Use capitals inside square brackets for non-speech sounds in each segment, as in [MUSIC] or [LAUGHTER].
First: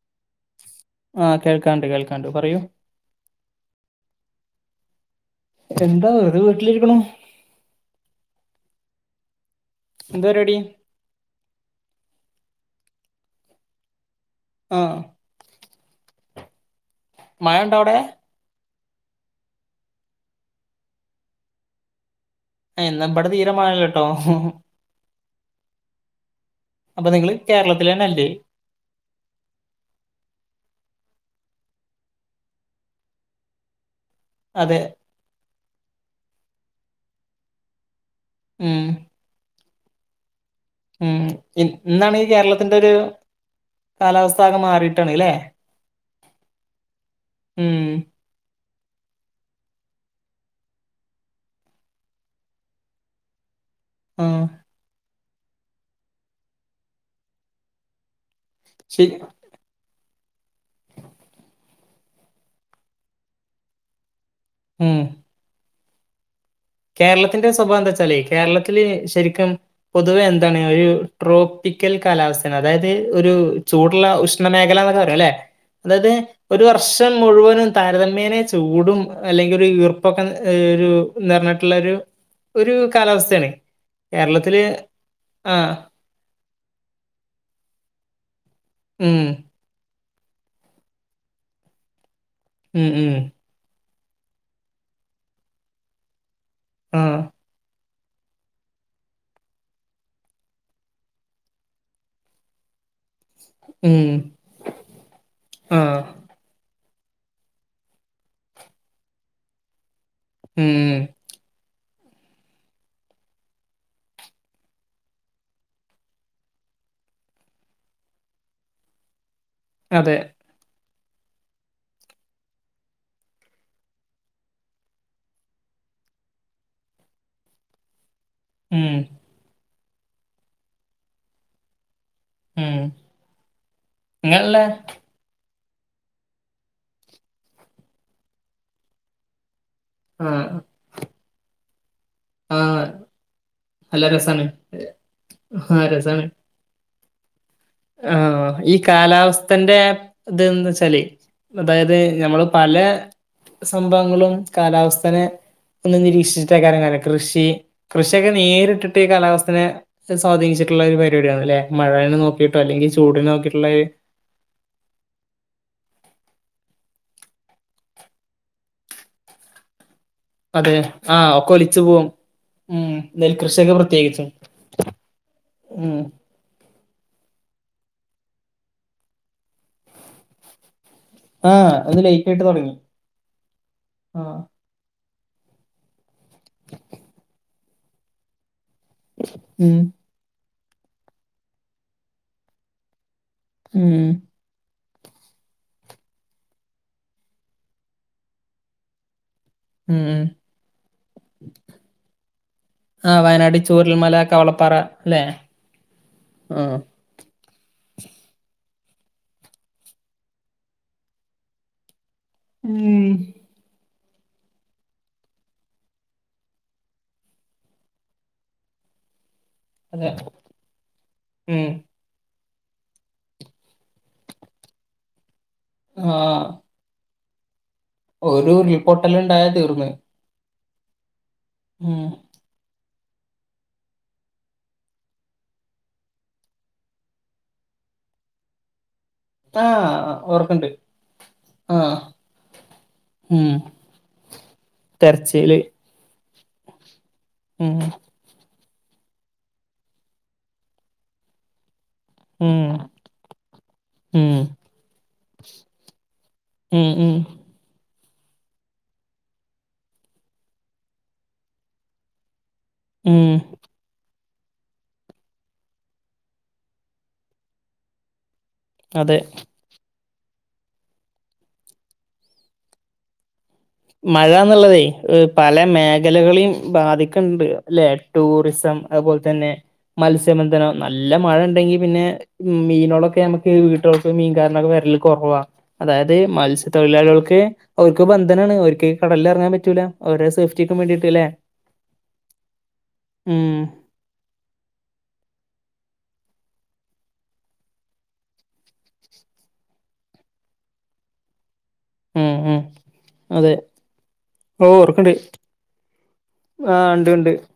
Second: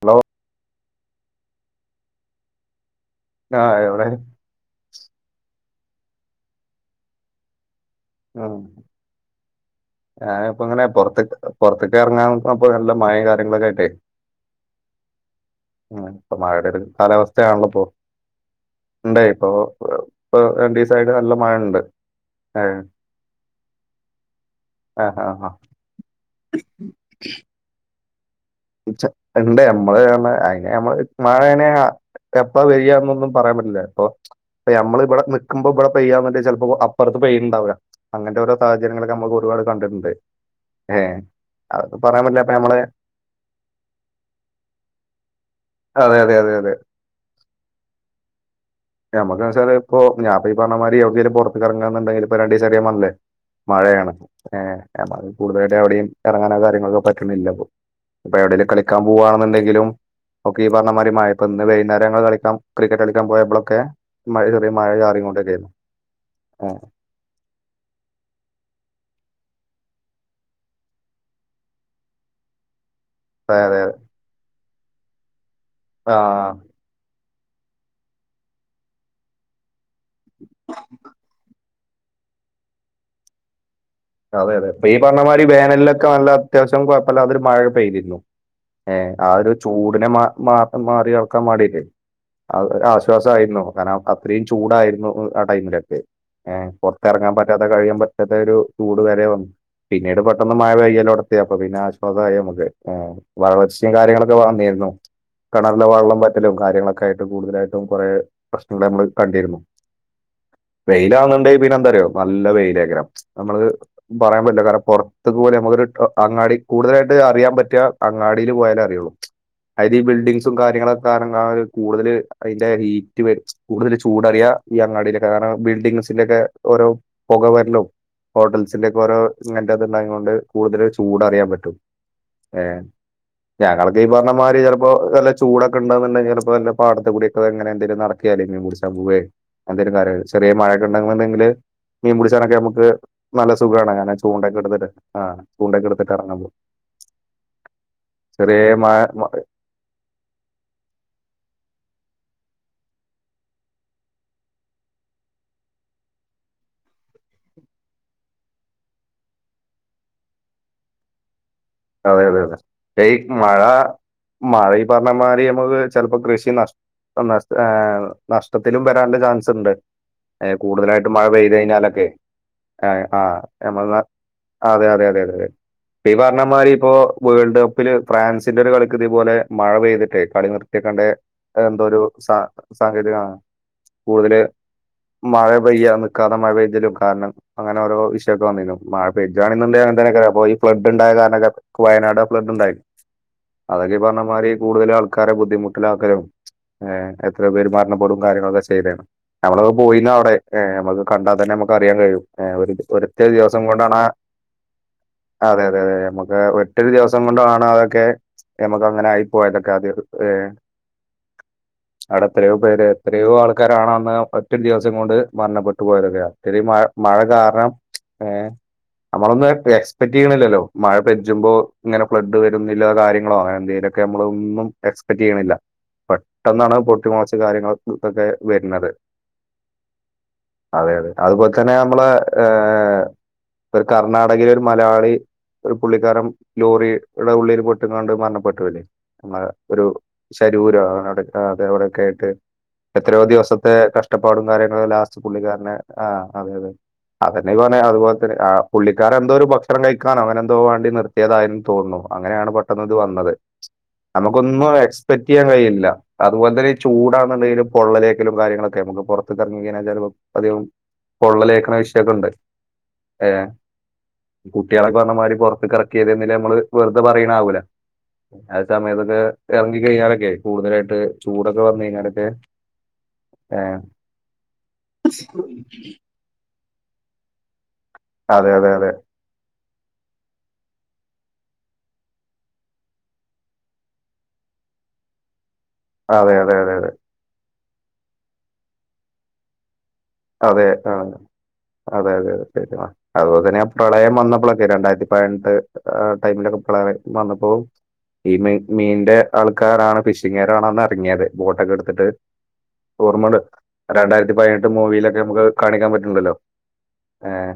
Hello ആഹ് കേൾക്കാണ്ട് കേൾക്കാണ്ട് പറയൂ ആഹ് എവിടെ എന്താ വെറുതെ വീട്ടിലിരിക്കണ ഉം എന്താ പരിപാടി ഞാനപ്പങ്ങനെ പൊറത്ത പുറത്തൊക്കെ ഇറങ്ങാൻക്കപ്പോ നല്ല മഴയും കാര്യങ്ങളൊക്കെ ആയിട്ടേ ആഹ് ഉം ഇപ്പൊ മഴയുടെ ഒരു മഴ കാലാവസ്ഥയാണല്ലോ ഉണ്ടോ പോ അവിടെ ഉണ്ടേ ഇപ്പൊ ഇപ്പ എ ഡി സൈഡ് നല്ല മഴ ഉണ്ട് ഏ ഏഹ് എന്നാവിടെ തീരമഴല്ലട്ടോ ആഹ് ആഹ് ആ അപ്പൊ നിങ്ങള് കേരളത്തിലന്നെല്ലേ [UNINTELLIGIBLE] എപ്പാ വരികാ എന്നൊന്നും പറയാൻ പറ്റില്ല അപ്പൊ പ്പ അതെ ഞമ്മൾ ഇവിടെ നിക്കുമ്പോ ഇവിടെ പെയ്യന്നേ ചിലപ്പോ അപ്പുറത്ത് പെയ്യുണ്ടാവ അങ്ങനത്തെ ഓരോ ഉം സാഹചര്യങ്ങളൊക്കെ നമ്മക്ക് ഒരുപാട് കണ്ടിട്ടുണ്ട് ഏഹ് ഉം അതൊന്നും ഇന്നാണ് പറയാൻ ഈ പറ്റില്ല അപ്പൊ കേരളത്തിന്റെ നമ്മള് ഒരു കാലാവസ്ഥകെ മാറിയിട്ടാണ് ല്ലെ അതെ അതെ അതെ അതെ ഉം മുക്കനസാരി ഇപ്പോ ഞാൻപ്പോ ഈ പറഞ്ഞ മാരി ഇവിടേക്കെങ്കിലും പുറത്ത്റങ്ങാന്നുണ്ടെങ്കിൽ ഇപ്പൊ രണ്ടീസായിട്ട് ഞാൻ പറഞ്ഞില്ലേ മഴയാണ് ആഹ് ഏഹ് കൂടുതലട്ടും എവിടെയും ഇറങ്ങാനോ കാര്യങ്ങളൊക്കെ പറ്റണില്ല പ്പൊ ഇപ്പൊവിടെലും കളിക്കാൻ ശരി പോവുകവാണുണ്ടെങ്കിലും ഒക്കെ ഈ പറഞ്ഞ മാരി മഴപ്പോ ഇന്ന് വൈകുന്നേരങ്ങള് കളിക്കാം ക്രിക്കറ്റ് കളിക്കാൻ പോയപ്പോളും ഒക്കെ മഴ ചെറിയ മഴ ഉം ചാറിക്കൊണ്ടന്നെയെന്നു കേരളത്തിന്റെ സ്വഭാവം എന്താച്ചാലേ കേരളത്തില് ശെരിക്കും പൊതുവെ എന്താണ് ഒരു ട്രോപ്പിക്കൽ കാലാവസ്ഥ അതായത് ഒരു അതെ അതെ ചൂടുള്ള ഉഷ്ണമേഖല എന്നൊക്കെ പറയും അല്ലെ അതായത് ആഹ് ഒരു വർ ൻ മുഴുവനും താരതമ്യേനെ ചൂടും അല്ലെങ്കിൽ ഒരു ഈർപ്പൊക്കെ ഒരു ന്ന് ട്ട് ള്ളൊരു കാലാവസ്ഥണ് അതെ അതെ പ്പ ഈ പറഞ്ഞമാരി വേനലി ക്കെ നല്ല അത്യാവശ്യം കൊഴപ്പതൊരു മഴ പെയ്തിരുന്നു ഏഹ് ഉം ആ ഒരു ചൂടിനെ മാ മാ മാറി കടക്കാൻ വാണ്ടീറ്റ് ആ ഉം ഉം ഒരാശ്വാസയിരുന്നു കാരണം അത്രയും ചൂടായിരുന്നു ആ ടൈമിലൊക്കെ ഏ ആഹ് പുറത്ത്റങ്ങാൻ പറ്റാത്ത കഴിയാൻ പറ്റാത്ത ഒരു ചൂട് വെരെ വന്നു പിന്നീട് പെട്ടെന്ന് മഴയ്യാലോടത്തി അപ്പൊ പിന്നെ ആശ്വാസായി നമക്ക് ഏഹ് വളർച്ചയും ഉം കാര്യങ്ങളൊക്കെ വന്നിരുന്നു കെണറിലെ ആഹ് വെള്ളം വറ്റലും കാര്യങ്ങളൊക്കെ ആയിട്ട് കൂടുതലായിട്ടും കുറേ പ്രശ്നങ്ങൾ നമ്മൾ കണ്ടിരുന്നു ഉം വെയിലാവുന്നുണ്ടെൽ പിന്നെ എന്താറിയോ നല്ല വെയിലാക്കാരം നമ്മള് പറയാൻ പറ്റില്ല കാരണം പുറത്തേക്ക് പോലെ നമുക്കൊരു അങ്ങാടി കൂടുതലായിട്ട് അറിയാൻ പറ്റ അങ്ങാടിൽ പോയാലേ അറിയുള്ളൂ അതായത് ഈ അതെ ബിൽഡിംഗ്സും കാര്യങ്ങളൊക്കെ കാര കൂടുതൽ അതിന്റെ ഹീറ്റ് വര കൂടുതൽ ചൂടറിയാ ഈ അങ്ങാടിയിലൊക്കെ കാരണം ബിൽഡിംഗസിലൊക്കെ ഓരോ പുകവരലും ഹോട്ടൽസിന്റെ ഉം ഒക്കെ ഓരോ ഇങ്ങനത്തെ അത്ണ്ടയാതൊണ്ട് കൂടുതൽ ചൂട് അറിയാൻ പറ്റും ഉം ഏഹ് ഞങ്ങളൊക്കെ ഈ പറഞ്ഞ ഇങ്ങനെയുള്ള മാരി ചിലപ്പോ ചൂടൊക്കെണ്ടന്നുണ്ടെങ്കി ചെലപ്പോ വല്ല പാടത്തെ കൂടിക്കെങ്ങന എന്തെലും നടക്കെ അല്ലെങ്കി പുടിച്ചാൻ പോവേ എന്തെലും കയ ചെറിയ ആഹ് മഴയക്കെ ഉണ്ടുന്നുണ്ടെങ്കില് മീൻ പിടിച്ചാനൊക്കെ ആഹ് നമുക്ക് നല്ല സുഖണ് നല്ല അങ്ങനെ രസാണ് ചൂണ്ടൊക്കെ എടുത്തിട്ട് ആഹ് ചൂണ്ടൊക്കെ എടുത്തിട്ട് കറങ്ങാൻ പോവും ഹ് ഈ കാലാവസ്ഥന്റെ ഇതെന്ന് വെച്ചാല് അതായത് ഞമ്മള് പല സംഭവങ്ങളും കാലാവസ്ഥനെ ഒന്ന് നിരീക്ഷിച്ചിട്ടയിക്കാരം കാര്യഒന്ന് കൃഷി കൃഷിയൊക്കെ നേരിട്ടിട്ട് ഈ കാലാവസ്ഥനെ സ്വാധീച്ചിട്ടുള്ളരു പരിപാടിയാണ് ല്ലെ മഴേനെ അതെ അതെ നോക്കി അതെ ട്ടോ അല്ലെങ്കിൽ പക്ഷേ ഈ ചൂടിനേ മഴ നോക്കിയിട്ടോ മഴ ഈ പറഞ്ഞമാരി നമുക്ക് ചിലപ്പോ കൃഷി നഷ് നഷ് ഏ നഷ്ടത്തിലും വരാണ്ട ചാൻസ് ണ്ട് ഏ അതെ കൂടുതലായിട്ടും മഴ ആഹ് ഒക്കെ പെയ്ത് ഒലിച്ചു കഴിഞ്ഞാലൊക്കെ പോവും ഉം ഹ് ആ നെൽകൃഷിയൊക്കെ നമ്മളെ നാ പ്രത്യേകിച്ചും അതെ അതെ അതെ അതെ അതെ ഉം പിപാ പർഞമാധിരി മാരിപ്പോ വേൾഡ് കപ്പില് ഫ്രാൻസിന്റെ ഒരു കളിക്ക് ഇതുപോലെ മഴ പെയ്തിട്ടേ കളി നിർത്തി വെക്കേണ്ട അത് ആഹ് എന്തോരു ലേറ്റ് സ ആയിട്ട് തുടങ്ങി സാങ്കേതികമാണ് ആഹ് കൂടുതല് മഴ പെയ്യാൻ നിൽക്കാതെ മഴ പെയ്തിലും കാരണം അങ്ങനെ ഓരോ വിഷയൊക്കെ വന്നിന്നു മഴ ഉം പെജ്ജാണെന്നുണ്ടെങ്കിൽ അങ്ങനെ തന്നെ ആയിക്കാരം അപ്പോ ഈ ഫ്ലഡ്ണ്ടായ കാരണൊക്കെ വയനാട് ഫ്ലെഡ് ണ്ടായി ഉം അതൊക്കെ ഈ പറഞ്ഞ മാരി കൂടുതൽ ആൾ ആൾക്കാരെ ബുദ്ധിമുട്ടിലാക്കലും എത്ര പേര് മരണപ്പെടും കാര്യങ്ങളൊക്കെ ചെയ്യലെന്ന് നമ്മളൊക്കെ പോയി ഉം ന് ഉം അവടെ നമ്മക്ക് കണ്ടാൽ തന്നെ നമുക്ക് അറിയാൻ കഴിയും ഒരു ഒരൊറ്റ ആഹ് വയനാട് ദിവസം കൊണ്ടാണ് ആ ചൂരൽമല കവളപ്പാറ അല്ലെ അതെ അതെ അതെ നമുക്ക് ഒറ്റ ആഹ് ദിവസം കൊണ്ടണ അതൊക്കെ നമുക്ക് അങ്ങനെ ആയി പോയതൊക്കെ ആഹ് അവിടെ എത്രയോ പേര് ഉം എത്രയോ ആൾക്കാരാണോ അന്ന് ഒറ്റ ദിവസം കൊണ്ട് മരണപ്പെട്ടു പോയതൊക്കെയാണ് ഒത്തിരി മഴ മഴ കാരണം ഏഹ്‌ നമ്മളൊന്നും അതെ എക്സ്പെക്ട് ചെയ്യണില്ലല്ലോ മഴ പെജൂപ്പോ ഉം ഇങ്ങനെ ബ്ലഡ്‌ വരുന്നില്ലോ കാര്യങ്ങളോ അങ്ങന എന്തെങ്കിലൊക്കെ നമ്മള ഒന്നും എക്സ്പെക്ട് ചെയ്യണില്ല ആഹ് പെട്ടെന്നാണ് പൊട്ടിമോളച്ച് കാര്യങ്ങൾ ഇതൊക്കെ ഒരു വരുന്നത്. ഉരുൾപൊട്ടൽ ഉണ്ടായ തീർന്ന് അതെ അതെ അതുപോലെ തന്നെ ഉം നമ്മള് ഏഹ്‌ ഒരു കർണാടകയില ഒരു മലയാളി ഒരു പുള്ളിക്കാരൻ ലോറിയുടെ ഉള്ളില് പെട്ട് കാണ്ട് മരണപ്പെട്ടുല്ലേ നമ്മ ഒരു ആഹ് ഓർക്ക്ണ്ട് ശരൂര ആവിടെ അത ആഹ് അവിടെക്കെ ആയിട്ട് എത്രയോ ഉം ദിവസത്തെ കഷ്ടപ്പാടും കാര്യങ്ങളും ലാസ്റ്റ് തെരച്ചില് പുള്ളിക്കാരന് ആഹ് അതെ അതെ അതെന്നെ ഉം പറഞ്ഞ അതുപോലെന്നെ ആ പുള്ളിക്കാരർ എന്തോ ഒരു ഭക്ഷണം കഴിക്കാനോ അവനെന്ത തോവണ്ടി നിർത്തിയതായി തോന്നുന്നു അങ്ങനെയാണ് ഉം പെട്ടെന്ന് ഇത് വന്നത് ഉം നമുക്കൊന്നും എക്സ്പെക്ട് ചെയ്യാൻ കഴിയില്ല അതുപോലെ തന്നെ ഈ ഉം ഉം ചൂടാന്നുള്ളെങ്കിലും പൊള്ളലേക്കലും കാര്യങ്ങളൊക്കെ നമുക്ക് പുറത്ത് ഇറങ്ങ കഴിഞ്ഞാൽ ചിലപ്പോൾ അധികവും പൊള്ളലേക്കണ വിഷയൊക്കെ ഉണ്ട് ഉം ഏഹ്‌ കുട്ടികളൊക്കെ പറഞ്ഞ മാതിരി പുറത്ത് ഇറക്കിനകിലേ നമ്മള് വെറുതെ പറയണ ആവൂല ആ അതെ സമയത്തൊക്കെ ഇറങ്ങി കഴിഞ്ഞാലൊക്കെ കൂടുതലായിട്ട് ചൂടൊക്കെ വന്ന് കഴിഞ്ഞാാലൊക്കെ മഴ ന്നുള്ളതേ പല മേഖലകളെയും ബാധിക്കണ്ട് അല്ലെ അതെ അതെ ടൂറിസം അതെ അതുപോലെ തന്നെ മത്സ്യബന്ധനം നല്ല മഴ ഉണ്ടെങ്കി പിന്നെ ഉം മീനുകളൊക്കെ നമുക്ക് വീട്ടിലൊക്ക് മീൻകാരനൊക്കെ വരല് കുറവാ അതായത് അതെ അതെ മത്സ്യത്തൊഴിലാളികൾക്ക് അവർക്ക് ബന്ധനാണ് അവർക്ക് കടലിൽ ഇറങ്ങാൻ പറ്റൂല അവരെ അതെ സേഫ്റ്റിക്കും വേണ്ടിട്ട് ആഹ്‌ ല്ലെ അതെ അതെതെ ശരി എന്ന അതുപോലെ ഉം തന്നെ നമുക്ക് പ്രളയം വന്നപ്പോഴൊക്കെ രണ്ടായിരത്തി പതിനെട്ട് ടൈമിലൊക്കെ പ്രളയം വന്നപ്പോ ഈ മീ മീന്റെ ആൾക്കാരാണ് ഫിഷിംഗാരാണന്ന് ഇറങ്ങിയത് ബോട്ടൊക്കെ എടുത്തിട്ട് ഉം ഉം ഓർമ്മ അതെ രണ്ടായിരത്തി ഓ പതിനെട്ട് മൂവിയിലൊെ ഓർക്കണ്ട് ഞമ്മക്ക് കാണിക്കാൻ പറ്റ്ണ്ടല്ലോ ആ ഉണ്ട് ഉണ്ട് ഏഹ്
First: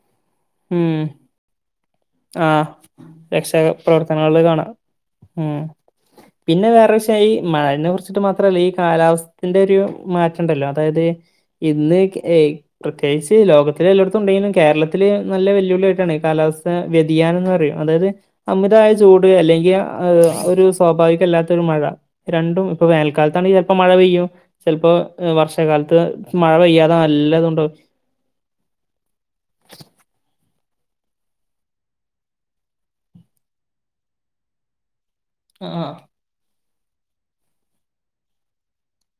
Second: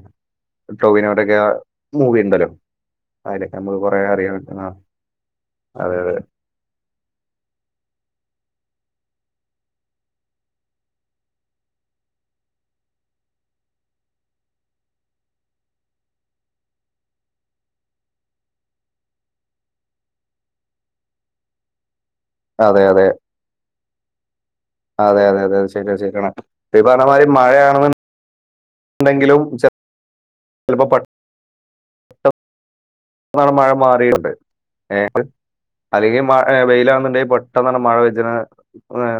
ഉം ടോവിനോവിടോക്കെ മൂവി ഉണ്ടല്ലോ ആഹ് അതിലൊക്കെ രക്ഷാ ഞമ്മള് കൊറെ അറിയാൻ പ്രവർത്തനങ്ങളിൽ പറ്റുന്ന കാണാം ഉം അതെ അതെ. പിന്നെ വേറെ വിഷയം ഈ മഴനെ കുറിച്ചിട്ട് മാത്രല്ല ഈ കാലാവസ്ഥത്തിന്റെ ഒരു മാറ്റം ഉണ്ടല്ലോ അതായത് ഇന്ന് ക്കെയ് പ്രത്യേകിച്ച് ലോകത്തിലെ എല്ലോടുത്തും ഉണ്ടെലും കേരളത്തില് നല്ല വെല്ലുവിളിയ ആയിട്ടാണ് ഈ കാലാവസ് വ്യതിയാനം എന്ന് പറയും അതായത് അമിതായ ചൂട് അല്ലെങ്കി ആ ഒരു സ്വാഭാവികല്ലാത്ത ഒരു മഴ. രണ്ടും അതെ ഇപ്പൊ അതെ വേനൽകാലത്ത് ആണെങ്കി ചെൽപ്പോ മഴ പെയ്യും. ചിലപ്പോ അതെ അതെ അതെ ശരിയാ വർഷകാലത്ത് ശരിയാണ് മഴ ഈ പെയ്യാതെ നല്ലാത് ഇണ്ടോ. ഉണ്ടങ്കിലും ചെ ചെലപ്പോ പ മഴ മാറിയുണ്ട് ആ അല്ലെങ്കിൽ മഴ് വെയിലാണ് ന്ന് ഉണ്ടെങ്കി പെട്ടെന്നണ് മഴ വെജ്ജണെ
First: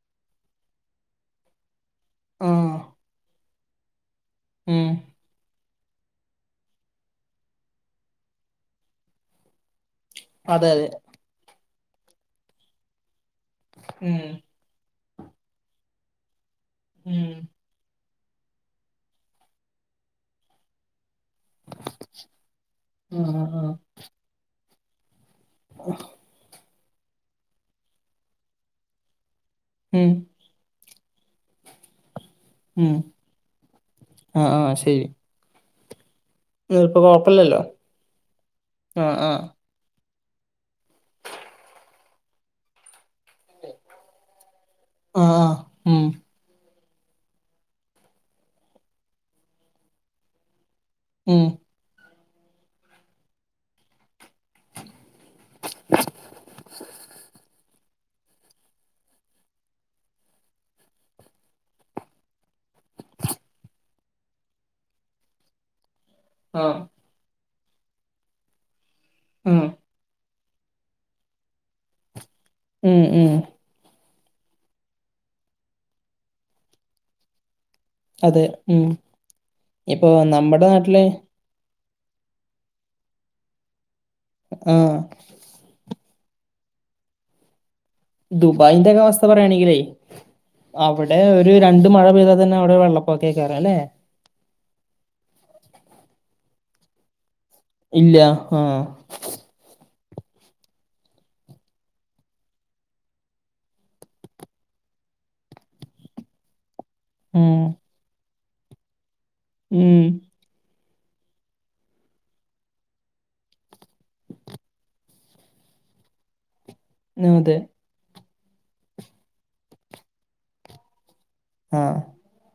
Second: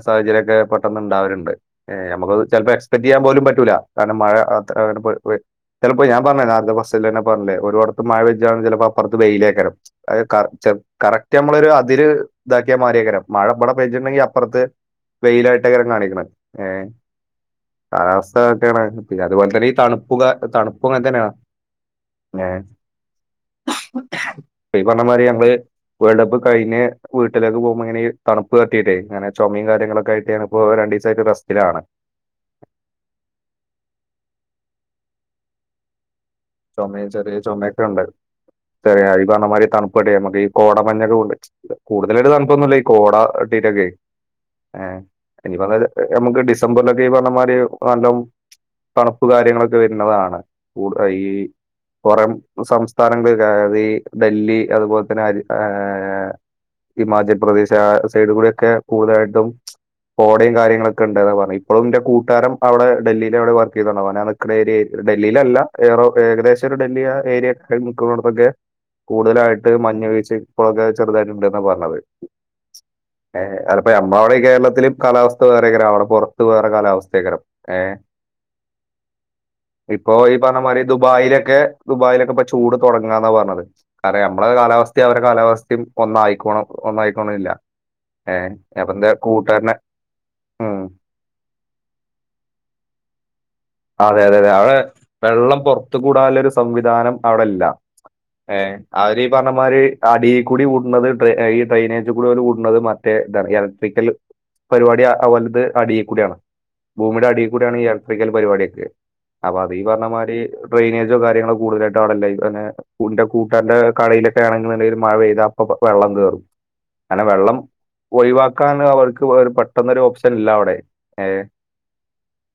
സാഹചര്യം ഒക്കെ പെട്ടെന്ന് ഉണ്ടാവരുണ്ട്. ഏഹ്‌ ഞമ്മക്ക് ചെലപ്പോ ആഹ് എക്സ്പെക്ടെയ്യാൻ പോലും പറ്റൂല കാരണം മഴ അത്ര ഉം ഏഹ് ചിലപ്പോ ഞാൻ പറഞ്ഞേ നേരത്തെ ബസ്സൽന്നെ പറഞ്ഞില്ലേ ഒരുഓടത്ത് മഴ വെച്ചാണ് ചിലപ്പോപ്പറത്ത് വെയിലേക്കരം. അത് അതെ കറക്റ്റ് അതെ കറക്റ്റ് നമ്മള് ഒരു അതിര് ഇതാക്കിയ മാറിയെക്കാരം. മഴ ഇബടെ പെയ്ജണ്ടെങ്കി ഉം അപ്പറത്ത് വെയിലായിട്ടെകാരം കാണിക്കണ്. ഏഹ് ഉം കാലാവസ് ത്ത ഒക്കെ ആണ് പിന്നെ അതുപോലെ തന്നെ ഈ തണുപ്പുക തണുപ്പും അങ്ങനെ തന്നെയാണ് ഏഹ്‌. ആഹ് ആഹ്. പ്പീ പറഞ്ഞ മാതിരി ഞങ്ങള് വേൾഡ് കപ്പ് കഴിഞ്ഞ് വീട്ടിലേക്ക് പോവുമ്പോ ഇങ്ങനെ തണുപ്പ് തട്ടിട്ടേ ഇങ്ങനെ ചുമയും ഉം കാര്യങ്ങളൊക്കെ ആട്ട് ഇപ്പോ രണ്ട് ദിവസമായിട്ട് റസ്റ്റിലാണ്. ഉം ആഹ് ആഹ് ശരി. ഇപ്പൊ ചൊമയും ചെറിയ കൊഴപ്പില്ലല്ലോ ചൊമയൊക്കെ ഉണ്ട് ചെറിയ ആഹ് ഈ ആഹ് പറഞ്ഞ മായിരി തണുപ്പ് നമുക്ക് ഈ കോട മഞ്ഞൊക്കെ കൂടുതലട്ട് തണുപ്പൊന്നുമല്ല ഈ കോട തട്ടിട്ട് ഒക്കെ. ഏഹ് ആഹ് ആഹ് ഇനിപ്പ അതായത് ഉം ഞമ്മക്ക് ഡിസ് സംബറിലൊക്കെ ഈ പറമാതിരി നല്ല തണുപ്പ് കാര്യങ്ങളൊക്കെ വരുന്നതാണ് കൂട് ഈ ഉം പുറം സംസ്ഥാനങ്ങള് അതായത് ഈ ഡെല്ലി അതുപോലെ തന്നെ ആഹ് ഹിമാചൽ പ്രദേശ് ആ സൈഡ് കൂടെയൊക്കെ കൂടുതലായിട്ടും കോടയും കാര്യങ്ങളൊക്കെ ഉണ്ടന്ന് പറഞ്ഞ് ഇപ്പോളും ഇന്റെ കൂട്ടുകാരൻ അവിടെ ഡെല്ലില് അവിടെ വർക്ക് ചെയ്തുണ്ടാവ ഓനാ രി ഡെല്ലിയിലല്ല ഏറോ ഏകദേശം ആഹ് ഒരു ഡൽഹിയ ഏരിയ നിക്കുന്നടത്തൊക്കെ ഉം കൂടുതലായിട്ട് മഞ്ഞ് വീഴച്ച്. ഇപ്പോഴൊക്കെ ചെറുതായിട്ട് ഇണ്ട് ന്ന പറഞ്ഞത്. ഉം ഉം അപ്പ ഞമ്മളെ അവിടെ കേരളത്തില് കാലാവസ്ഥ വേറെക്കരം അവിടെ പുറത്ത് വേറെ കാലാവസ്ഥയൊക്കരം ഏഹ്. അതെ ഉം ഇപ്പൊ നമ്മുടെ നാട്ടിലെ ലൊക്കെ ദുബായിലൊക്കെ ഇപ്പോ ചൂട് തുടങ്ങാന്ന പറഞ്ഞത് കാരണം നമ്മുടെ ആഹ് കാലാവസ്ഥയും കാലാവസ്ഥ ഒന്നായിക്കോണം ഒന്നായിക്കോണന്നില്ല. ദുബായിന്റെ ഒക്കെ അവസ്ഥ പറയാണെങ്കിലെ ഉം അവിടെ ഒരു രണ്ട് മഴ പെയ്ത തന്നെ അവിടെ വെള്ളപ്പൊക്കെക്കാരും അല്ലേ? അതെ അതെതെ അവിടെ വെള്ളം പുറത്ത്ക്ക് വിടാനുള്ള സംവിധാനം അവിടെ ഇല്ല. ഇല്ല ഏഹ് ആഹ് ആ ഒര് ഈ പറമാരീ അടിയി കൂടി കൂടുന്നത് ഈ ഡ്രെനേജ് കൂടി കൂടുന്നത് മറ്റേ ഇതാണ് ഇലക്ട്രിക്കൽ പരിപാടി ഓലത് അടീ കൂടിയാണ് ഭൂമിടെ അടീ ഉം കൂടിയാണ് ഇലക്ട്രിക്കൽ പരിപാടിയൊക്കെ അപ്പൊ അത് ഈ പറഞ്ഞ ഉം മാരി ഡ്രെയിനേജോ കാര്യങ്ങളോ കൂടുതലായിട്ട് അവിടില്ല ഇൻ്റെ കൂട്ടരൻ്റെ കടയിലൊക്കെ ആണ് ന്ന് ഇണ്ടെങ്കി മഴ പെയ്താ അപ്പൊ വെള്ളം കേറും. അങ്ങനെ വെള്ളം അതെ ഒഴിവാക്കാന് അവൾക്ക് പെട്ടെന്നൊരു ഓപ്ഷനില്ല അവിടെ ഏഹ്. ആഹ്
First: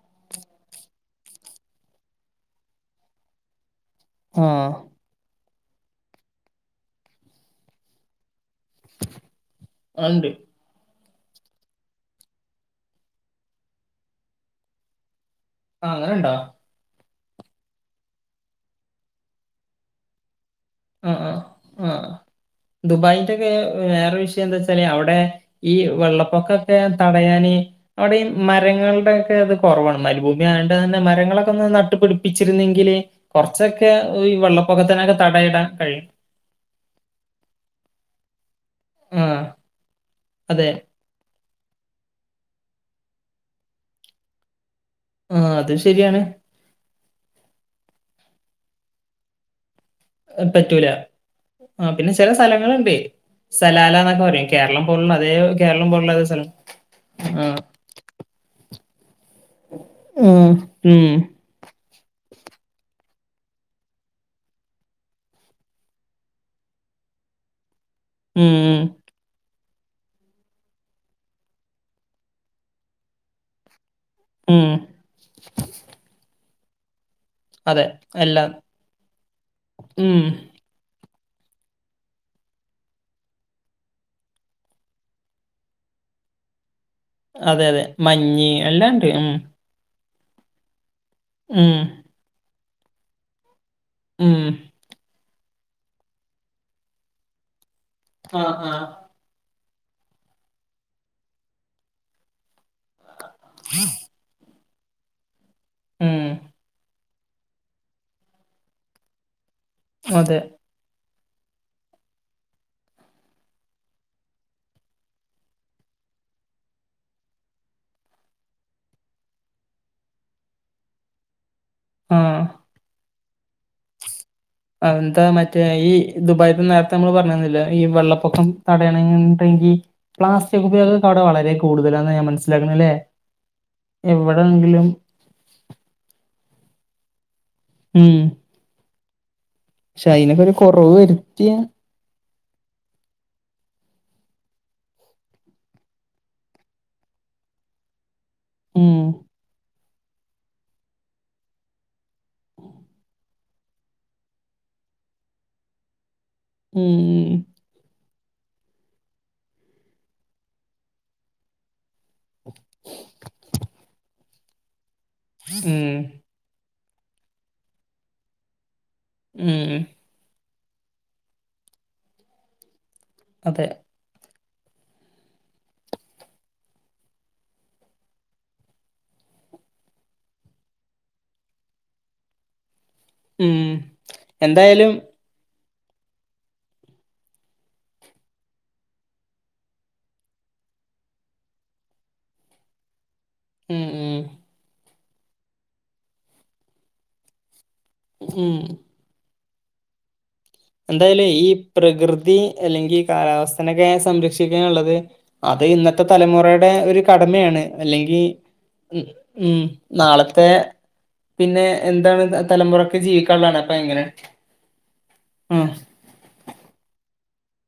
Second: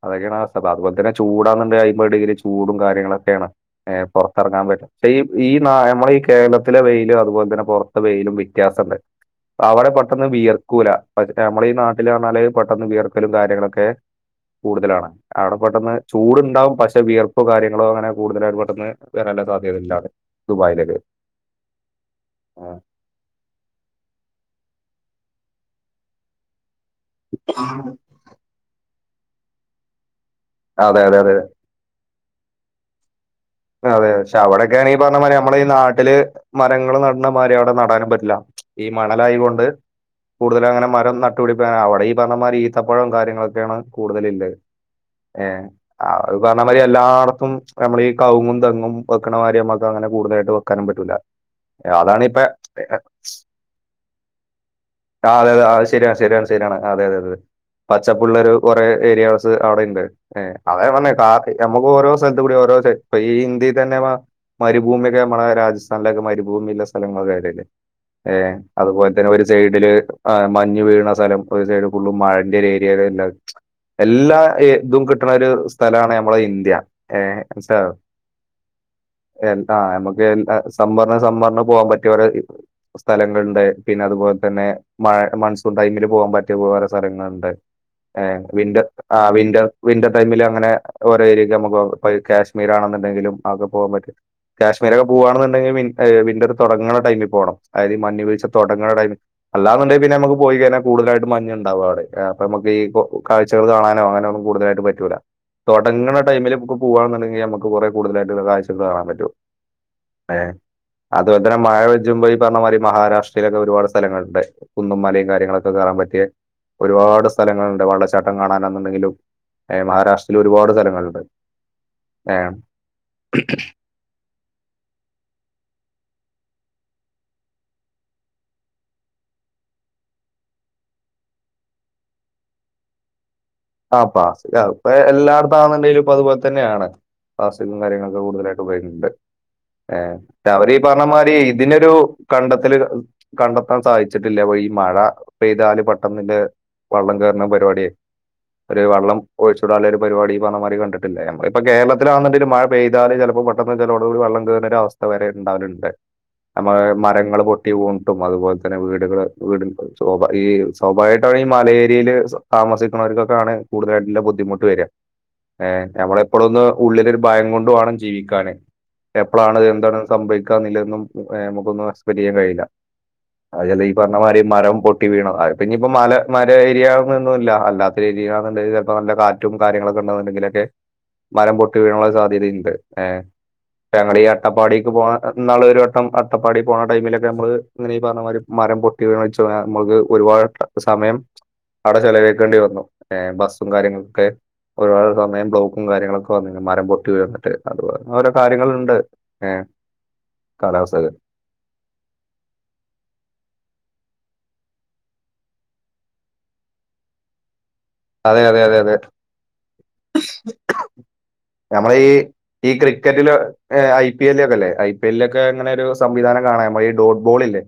അതൊക്കെയാണ് അവസ്ഥ. അപ്പൊ അതുപോലെ തന്നെ ചൂടാന്ന്ണ്ടെ അയ്മ്പത് ഡിഗ്രി ചൂടും കാര്യങ്ങളൊക്കെയാണ് ഏഹ്. പൊറത്തെറങ്ങാൻ ആഹ് പറ്റ് പക്ഷേ ഈ ഈ നാ നമ്മളെ ഈ കേരളത്തിലെ വെയിലും അതുപോലെ തന്നെ പൊറത് ത്തെ വെയിലും വ്യത്യാസണ്ട്. അവിടെ പെട്ടെന്ന് അണ്ട് വിയർക്കൂല. പ നമ്മളെ ഈ നാട്ടില് വന്നാല് പെട്ടെന്ന് വിയർക്കലും കാര്യങ്ങളൊക്കെ കൂടുതലാണ്. അവിടെ പെട്ടെന്ന് ആഹ് അങ്ങനെണ്ടോ ചൂടുണ്ടാവും പക്ഷേ വിയർപ്പ് കാര്യ നിങ്ങള് അങ്ങനെ കൂടുതലായിട്ട് പെട്ടെന്ന് വരാനുള്ള സാധ്യത ഇല്ലാല്ലെ ദുബായിലേ ആഹ് ആഹ് ആഹ്. ദുബായ് ടെ വേ വേറെ വിഷയം എന്താച്ചാല് അവിടെ ഈ വെള്ളപ്പൊക്ക തടയാന് അവിടെ ഈ മരങ്ങളുടെ ഒക്കെ അത് കുറവാണ് മരുഭൂമി വേണ്ടതന്നെ അതെ, അതെ, അതെ. മരങ്ങളൊക്കെ ഒന്ന് നട്ടു പിടിപ്പിച്ചിരുന്നെങ്കില് കൊറച്ചൊക്കെ അതെ. ഈ പക്ഷെ അവിടെയൊക്കെയാണ് ഈ വെള്ളപ്പൊക്കത്തിനൊക്കെ പറഞ്ഞ മാതിരി നമ്മളെ തടയിടാൻ ഈ കഴിയും. നാട്ടില് മരങ്ങള് നടണ മാരി അവിടെ നടാനും പറ്റില്ല. ഈ ആ മണലായോണ്ട് കൂടുതലു അതെ. അങ്ങനെ മരം ന അവടിപ്പ അവിടെ ഈ പറഞ്ഞമാതിരി ഈത്തപ്പഴവും കാര്യങ്ങളൊക്കെയാണ് കൂടുതലിള്ളെ. ആ ഏഹ്. അത് ശരിയാണ്. അത് പറഞ്ഞ മാതിരി എല്ലാടത്തും നമ്മളീ കവുങ്ങും തെങ്ങും വെക്കണമാതിരി നമ്മ അങ്ങനെ കൂടുതായിട്ട് വെക്കാനും പറ്റൂല്ല. ആഹ് പിന്നെ ചെല സ്ഥലങ്ങള്ണ്ട്. സലാല എന്നൊക്കെ പറയും. കേരളം പോലുള്ള അതേ കേരളം പോലുള്ള അതേ സ്ഥലം. തരാണ്. അതെ അതെ അതെ. ആ. പച്ചപ്പുള്ള ഒരു കുറേ ഏരിയാസ് അവിടെ ഉണ്ട്. ഉം. ഏഹ്. അതാ ഞാൻ ഉം. പറഞ്ഞെ കാ ഇഹ് അമ്മക്കോരോ സ്ഥലത്ത് കൂടി ഓരോ ചെ അപ്പൊ ഈ ഇന്ത്യയി തന്നെ മരുഭൂമിയൊക്കെ നമ്മളെ രാജസ്ഥാനിലൊക്കെ മരുഭൂമിയുള്ള സ്ഥലങ്ങൾ വേറെയില്ലേ? ഉം ഏഹ് ഉം. അതുപോൽ നെ ഒരു സൈഡില് ഈഹ് മഞ്ഞ് വീഴണ സ്ഥലം ഒരു സൈഡ് ഫുള്ളും മഴന്റെ ഒരു ഏരിയല്ലെ എല്ലാ ഉം. ഇതും കിട്ടണ ഒരു സ്ഥലാണ് നമ്മളെ ഇന്ത്യ. ഏഹ് അതെ. മനസ്സിലായോ? എല്ലാം എൽ ആഹ് ഉം. നമ്മക്ക് സമ്മറിന് സമ്മറിന് പോവാൻ പറ്റിയവരെ സ്ഥലങ്ങള്ണ്ട്. പിന്നെ അതുപോലെ തന്നെ മഴ മൺസൂൺ ടൈമിൽ പോകാൻ പറ്റി റ്റ് പോവാന് സ്ഥലങ്ങള്ണ്ട്. അതെ അതെ. ഏഹ്? മഞ്ഞ് വിന്റോ എല്ലാം ഉണ്ട്. ഉം. ആഹ് വിന്റോ വിന്റർ ടൈമില് അങ്ങനെ ഓരോ ഏര്യൊക്കെ ഉം. അമ്മക്ക് കാശ്മീർ ആണെന്ന്ണ്ടെങ്കിലും അതൊക്കെ പോവാൻ പറ്റും. ഉം. ഇവരൊക്കെ പോവാണെന്നുണ്ടെങ്കിൽ വി ഈഹ് വിന്റർ തൊടങ്ങണ ടൈമി പോണം. അതായത് മഞ്ഞ് വീഴ്ച്ച ആഹ് ആഹ് തൊടങ്ങണ ടൈമിൽ അല്ലാന്ന്ണ്ടെങ്കിൽ പിന്നെ നമുക്ക് പോയി കഴിഞ്ഞാ കൂടുതലായിട്ട് മഞ്ഞുണ്ടാവു അവിടെ. ഈഹ് അപ്പൊ നമുക്കീ കോ കാഴ്ചകള് കാണാനോ അങ്ങനൊന്നും കൂടുതലായിട്ട് പറ്റൂല്ല. തൊടങ്ങണ ഉം ടൈമില് നമുക്ക് പോവാന്നുണ്ടെങ്കിൽ നമുക് ക് കൊറെ കൂടുതലായിട്ട്ള്ള കാഴ്ചകള് കാണാൻ പറ്റൂ. അതെ ഏഹ്. അതുപോലെ തന്നെ മഴ പെജ്ജുമ്പോ ഈ പറഞ്ഞ മാതിരി മഹാരാഷ്ട്രയിലൊക്കെ ഒരുപാട് സ്ഥലങ്ങള്ണ്ട്. കുന്നും മലയും കാര്യങ്ങളൊക്കെ കേറാൻ പറ്റിയ ഒരുപാട് സ്ഥലങ്ങള്ണ്ട്. വെള്ളച്ചാട്ടം കാണാനാന്ന്ണ്ടെങ്കിലും ഏഹ് മഹാരാഷ്ട്രയിലൊരുപാട് സ്ഥലങ്ങള്ണ്ട്. ആഹ് ഏഹ്. അതെന്താ മറ്റേ ഈ ദുബായിത്തെ നേരത്തെ നമ്മള് പറഞ്ഞിരുന്നില്ലേ, ഈ വെള്ളപ്പൊക്കം തടയണന്ന്ണ്ടെങ്കി പ്ലാസ്റ്റിക് ഉപയോഗൊക്കെ അവിടെ വളരെ കൂടുതലാന്നാ ഞാൻ മനസ്സിലാക്കണെ, അല്ലേ? ആഹ് പ്ലാസിൽ, അതിപ്പ എല്ലാടത്താണണ്ടേലും ഇപ്പൊ അത്പോലെ തന്നെയാണ്. പ്ലാസ്റ്റിക്കും ഉം കാര്യങ്ങളൊക്കെ കൂടുതലായിട്ട് ഉപയോഗിക്ക്ണ്ട്. പക്ഷെ ഏഹ്. അയിനൊക്കെ മറ്റേ ഒരു അവരീ കൊറവ് പറഞ്ഞ മാതിരി വരുത്തിയ ഇതിനൊരു കണ്ടെത്തല്കൾ, കണ്ടെത്താൻ സാധിച്ചിട്ടില്ല. അപ്പൊ ഈ മഴ പെയ്താല് പെട്ടെന്നില്ലെ വെള്ളം കയറുന്ന പരിപാടിയെ, ഒരു ഉം വെള്ളം ഒഴിച്ചൂടാന്ള്ള ഒരു പരിപാടി ഈ പറഞ്ഞ മാതിരി കണ്ടിട്ടില്ല. ഞമ്മളിപ്പ കേരളത്തിലാന്ന്ണ്ടേല് മഴ പെയ്താല് ചെലപ്പോ പെട്ടെന്ന് ചിലോട് കൂടി വെള്ളം കേറുന്നൊരു അവസ് വരെ ഉണ്ടാവലുണ്ട് ഞമ്മ ഉം മരങ്ങള് പൊട്ടു ട്ടും അതുപോലെ തന്നെ വീടള് ഈ സ്വാഭാവികട്ട ഈ മലേരിയില് താമസിക്കുന്ന വര്ക്കക്കാണ് കൂടുതലായിട്ടുള്ള ബുദ്ധിമുട്ട് വരിക ഉം നമ്മളെ ഇപ്പോളൊന്ന് ഉള്ളിലൊരു ഭയം കൊണ്ട് വേണം ജീവിക്കാാന്ൻ എപ്പോഴാണ്ത് ഉം എന്താണ് സംഭവിക്കാല്ലന്നും നമുക്കൊന്നും അസ്പറ്റ് ചെയാൻ കഴിയില്ല. അത് അതെ ചെലെ പറഞ്ഞമാതിരി മരം പൊട്ടി വീണു അത്പിന്നെ മല മര ഏരിയൊന്നുംല്ല അല്ലാത്തെ ഏരിയ നല്ല ചിലപ്പൊ കാറ്റും കാര്യങ്ങളൊക്കെണ്ടെന്നുെങ്കിലൊക്കെ മരം പൊട്ടി വീഴാനുള്ള സാധ്യതയുണ്ട്. ഏ ഉം ഞങ്ങുടെ ഈ അട്ടപ്പാടിക്ക് എന്തായാലും പോവുന്ന ഇന്നാള് ഒരു വട്ടം അട്ടപ്പാടി പോണ ടൈമിലൊക്കെ നമ്മള് ഇങ്ങനെ ഈ പറഞ്ഞ മാതിരി മരം പൊട്ടി വീണ് ഇച്ച് തോണാ നമ്മക്ക് ഒരുപാട് സമയം അവിടെ ചിലവഴക്കേണ്ടി വന്നു. ബസ്സും ഉം ഉം കാര്യങ്ങളക്കൊക്കെ ഒരുപാട് സമയം ബ്ലോക്കും കാര്യങ്ങളൊക്കെ വന്നി മരം പൊട്ടി വന്നിട്ട് അതുപോലെ ഓരോ ഉം കാര്യങ്ങളുണ്ട് ഏ എന്തായാലും ഈ പ്രകൃതി അല്ലെങ്കിൽ കാലാവസ്ഥനൊക്കെ സംരക്ഷിക്കാനുള്ളത്. അത് ഇന്നത്തെ തലമുറയുടെ ഒരു കടമയാണ്. അല്ലെങ്കി അതെ അതെ അതെ അതെ ഇ നാളത്തെ പിന്നെ നമ്മള ഈ എന്താണ് ത- ഈ തലമുറക്ക് ക്രിക്കറ്റില് ജീവിക്കാനുള്ളതാണ് അപ്പൊ എങ്ങനെ ഐ പി എല്ല ഒക്കെ അല്ലേ ഐ പി പല്ക്കെ ഉം ഇങ്ങനെ ഒരു സംവിധാനം കാണാൻ ഈ ഡോട്ട് ബോൾ ഇല്ലേ.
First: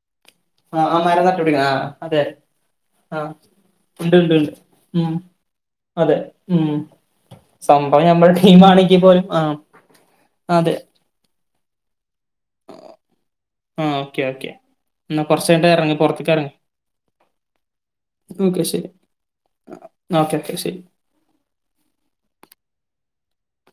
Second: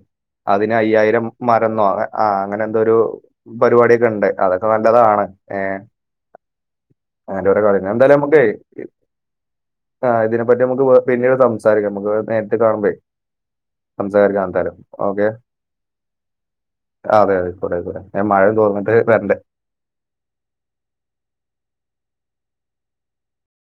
അതിന് ആ ആ അയ്യായിരം മരം നട്ടുപിടിക്കണം മരന്നോ അ അതെ ആ അങ്ങനെ എന്തൊരു ആ പരിപാടിയൊക്കെ ഉണ്ട് അതൊക്കെ നല്ലതാണ്. അതെ ഉം അങ്ങനെ ഓരോ കളി സംഭവം എന്തായാലും ഞമ്മുടെ ടീ നമുക്കേ ആണെങ്കിൽ പോലും ആ ആ ഇതിനെപ്പറ്റി അതെ, നമുക്ക് വേ- പിന്നീട് സംസാരിക്കാം നമുക്ക് നേരിട്ട് കാണുമ്പളേ. ഉം ഓക്കെ ഓക്കെ എന്നാ കുറച്ചു കഴിഞ്ഞിട്ട് ഇറങ്ങി പുറത്തേക്ക് ഇറങ്ങ് അതെ അതെ അയ്ക്കൂടട്ടേ ഞാൻ മഴ തോർന്നിട്ട് വരണ്ടേ ന്ന ഓക്കെ ശരി.